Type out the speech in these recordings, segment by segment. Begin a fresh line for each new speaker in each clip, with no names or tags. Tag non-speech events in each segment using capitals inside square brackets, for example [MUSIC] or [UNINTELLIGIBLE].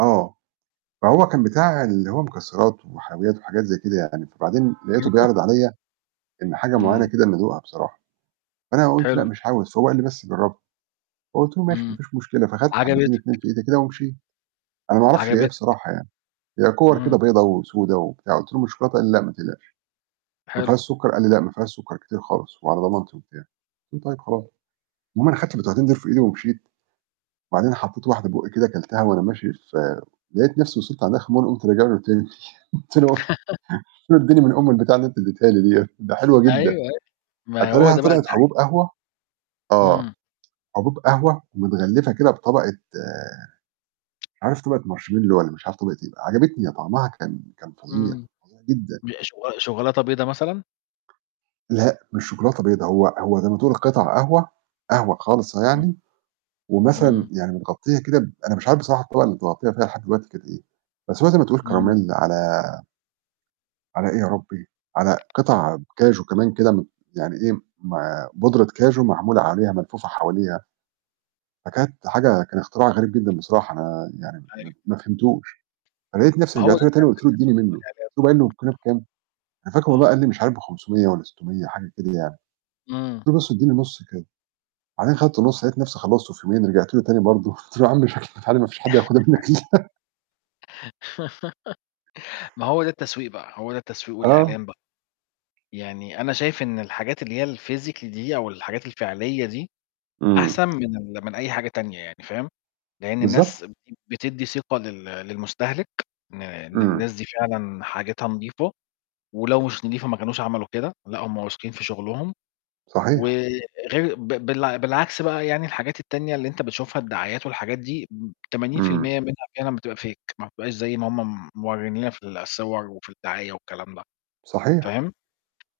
آه، فهو كان بتاع اللي هو مكسرات وحلويات وحاجات زي كده يعني، فبعدين لقيتُه
[UNINTELLIGIBLE]
بيعرض عليَّ إن حاجة معينة
امم.
كده إن أدوقها بصراحة، فأنا قُلت: "لأ
حلو.
مش عاوز." فهو قال لي: "بس جرّبها"، فقُلت له: "ماشي
امم،
مفيش مشكلة،" فخدت حبتين 2 في
عجبتَك.
إيدي كده ومشيت، أنا ما اعرفش هي إيه
عجبتَك.
بصراحة يعني، هي كِوَر
امم.
كده بيضا وسودا وبتاع، قُلت له: "مش شوكولاتة؟" قال لي: "لأ ما تقلقش، ما
حلو.
فيهاش سُكّر؟" قال لي: "لا ما فيهاش سُكّر كتير خالص وعلى ضمانتي" وبتاع قُلت له: "طيب خلاص،" المهم أنا خدت البتوعتين دول في إيدي ومشيت، وبعدين حطيت واحدة في بُقّي كده كَلتها وأنا ماشي في لقيت نفسي وصلت عند آخر المَمَرّ قُمت راجع له تاني [CHUCKLES] قلت له قُلت
[LAUGHS]
له: "اديني من أم البتاعة اللي أنت اديتها لي ديَّة،" ده حلوة جدًا.
أيوه، أ ما هو
أتاريها
ده بقى
طلعت
الدعاية
حبوب
بقى.
قهوة آه،
امم.
حبوب قهوة متغلفة كده بطبقة مش عارف طبقة marshmallow والَّا مش عارف طبقة إيه بقى، عَجَبتني، طعمها كان كان فظيع،
امم،
فظيع جدًا.
ب-– شو شوكولاتة بيضا مثلًا؟
لأ، مش شوكولاتة بيضا، هو هو زي ما تقول قِطَع قهوة، قهوة خالصة
امم.
يعني، ومثلًا
امم.
يعني متغطية كده ب أنا مش عارف بصراحة الطبقة اللي متغطية فيها لحد دلوقتي كانت إيه، بس هو زي ما تقول
امم.
كراميل على على إيه يا ربي، على قطع كاجو كمان كده م يعني إيه، م بودرة كاجو معمولة عليها ملفوفة حواليها، فكانت حاجة كان اختراع غريب جدًا بصراحة، أنا يعني
أيوه.
ما ما فهمتوش، فلقيت نفسي
ما هو
رجعت
ده
له
الت
تاني
ده
وقُلت له ادّيني
التسويق
منّه قلت
والإعلان
له [UNINTELLIGIBLE]
بقى.
والكيلو بكام؟ أنا فاكر والله
آه.
قال لي مش عارف ب500 والَّا 600 حاجة كده يعني،
امم.
قلت له بس ادّيني نُصّ كده، وبعدين خدت النُصّ، لقيت نفسي خلّصتُه في يومين، رجعت له تاني برضه قلت له يا عم شكل البتاع دي مافيش حد هياخدها منك الَّا أنا. [LAUGHS]
[GIGGLES] ما هو ده التسويق بقى، هو ده التسويق
آه.
والإعلان بقى. يعني أنا شايف إن الحاجات اللي هي الphysically دي أو الحاجات الفعلية دي،
امم.
أحسن من ال-– من أي حاجة تانية يعني، فاهم، لإن
بالضبط.
الناس ب– بتدّي ثقة لل للمستهِلك إن إن
امم.
الناس دي فعلًا حاجتها نضيفة، ولو مش نضيفة ما كانوش عملوا كده، لأ، هم واثقين في شغلهم، و
صحيح.
غير ب بالع بالعكس بقى يعني الحاجات التانية اللي أنت بتشوفها، الدعايات والحاجات دي م-– تمانين في
امم.
المِيّة منها فعلًا بتبقى fake، ما بتبقاش زي ما هم م موريين لنا في الصور وفي الدعاية والكلام ده،
صحيح.
فاهم،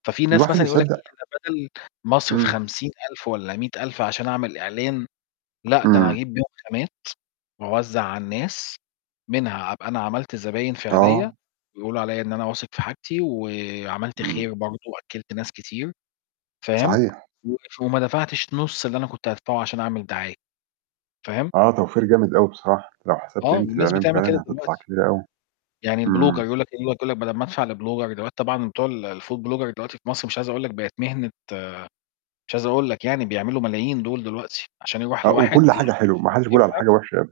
ففي ناس
الواحد
مثلًا يقول لك
يصدّق.
إيه، أنا بدل ما أصرف
امم.
50000 والَّا 100000 عشان أعمل إعلان، لأ، ده أنا
امم.
هاجيب بيهم خامات وأوزَّع على الناس، منها أبقى أنا عملت زباين فعلية،
آه.
ويقولوا عليَّ إن أنا واثق في حاجتي، وعملت
امم.
خير برضه وأكِّلت ناس كتير، فاهم،
صحيح.
وف وما دفعتش نُصّ اللي أنا كنت هادفعُه عشان أعمل دعاية، فاهم؟
آه، توفير جامد أوي بصراحة، لو حسبت
آه،
قيمة
والناس
الإعلان
بتعمل كده
فعلًا هتطلع
دلوقتي.
كبيرة أوي،
يعني الblogger
امم.
يقول لك يقول لك بدل ما أدفع لblogger دلوقتي طبعًا بتوع الfood blogger دلوقتي في مصر مش عايز أقول لك بقِت مهنة مش عايز أقول لك يعني بيعملوا ملايين دُول دلوقتي، عشان يرُوح
آه، وكُلّ
لواحد
حاجة
يعمل
حلوة، ما
[UNINTELLIGIBLE]
حدش بيقول على
الكاميرا
حاجة وحشة أب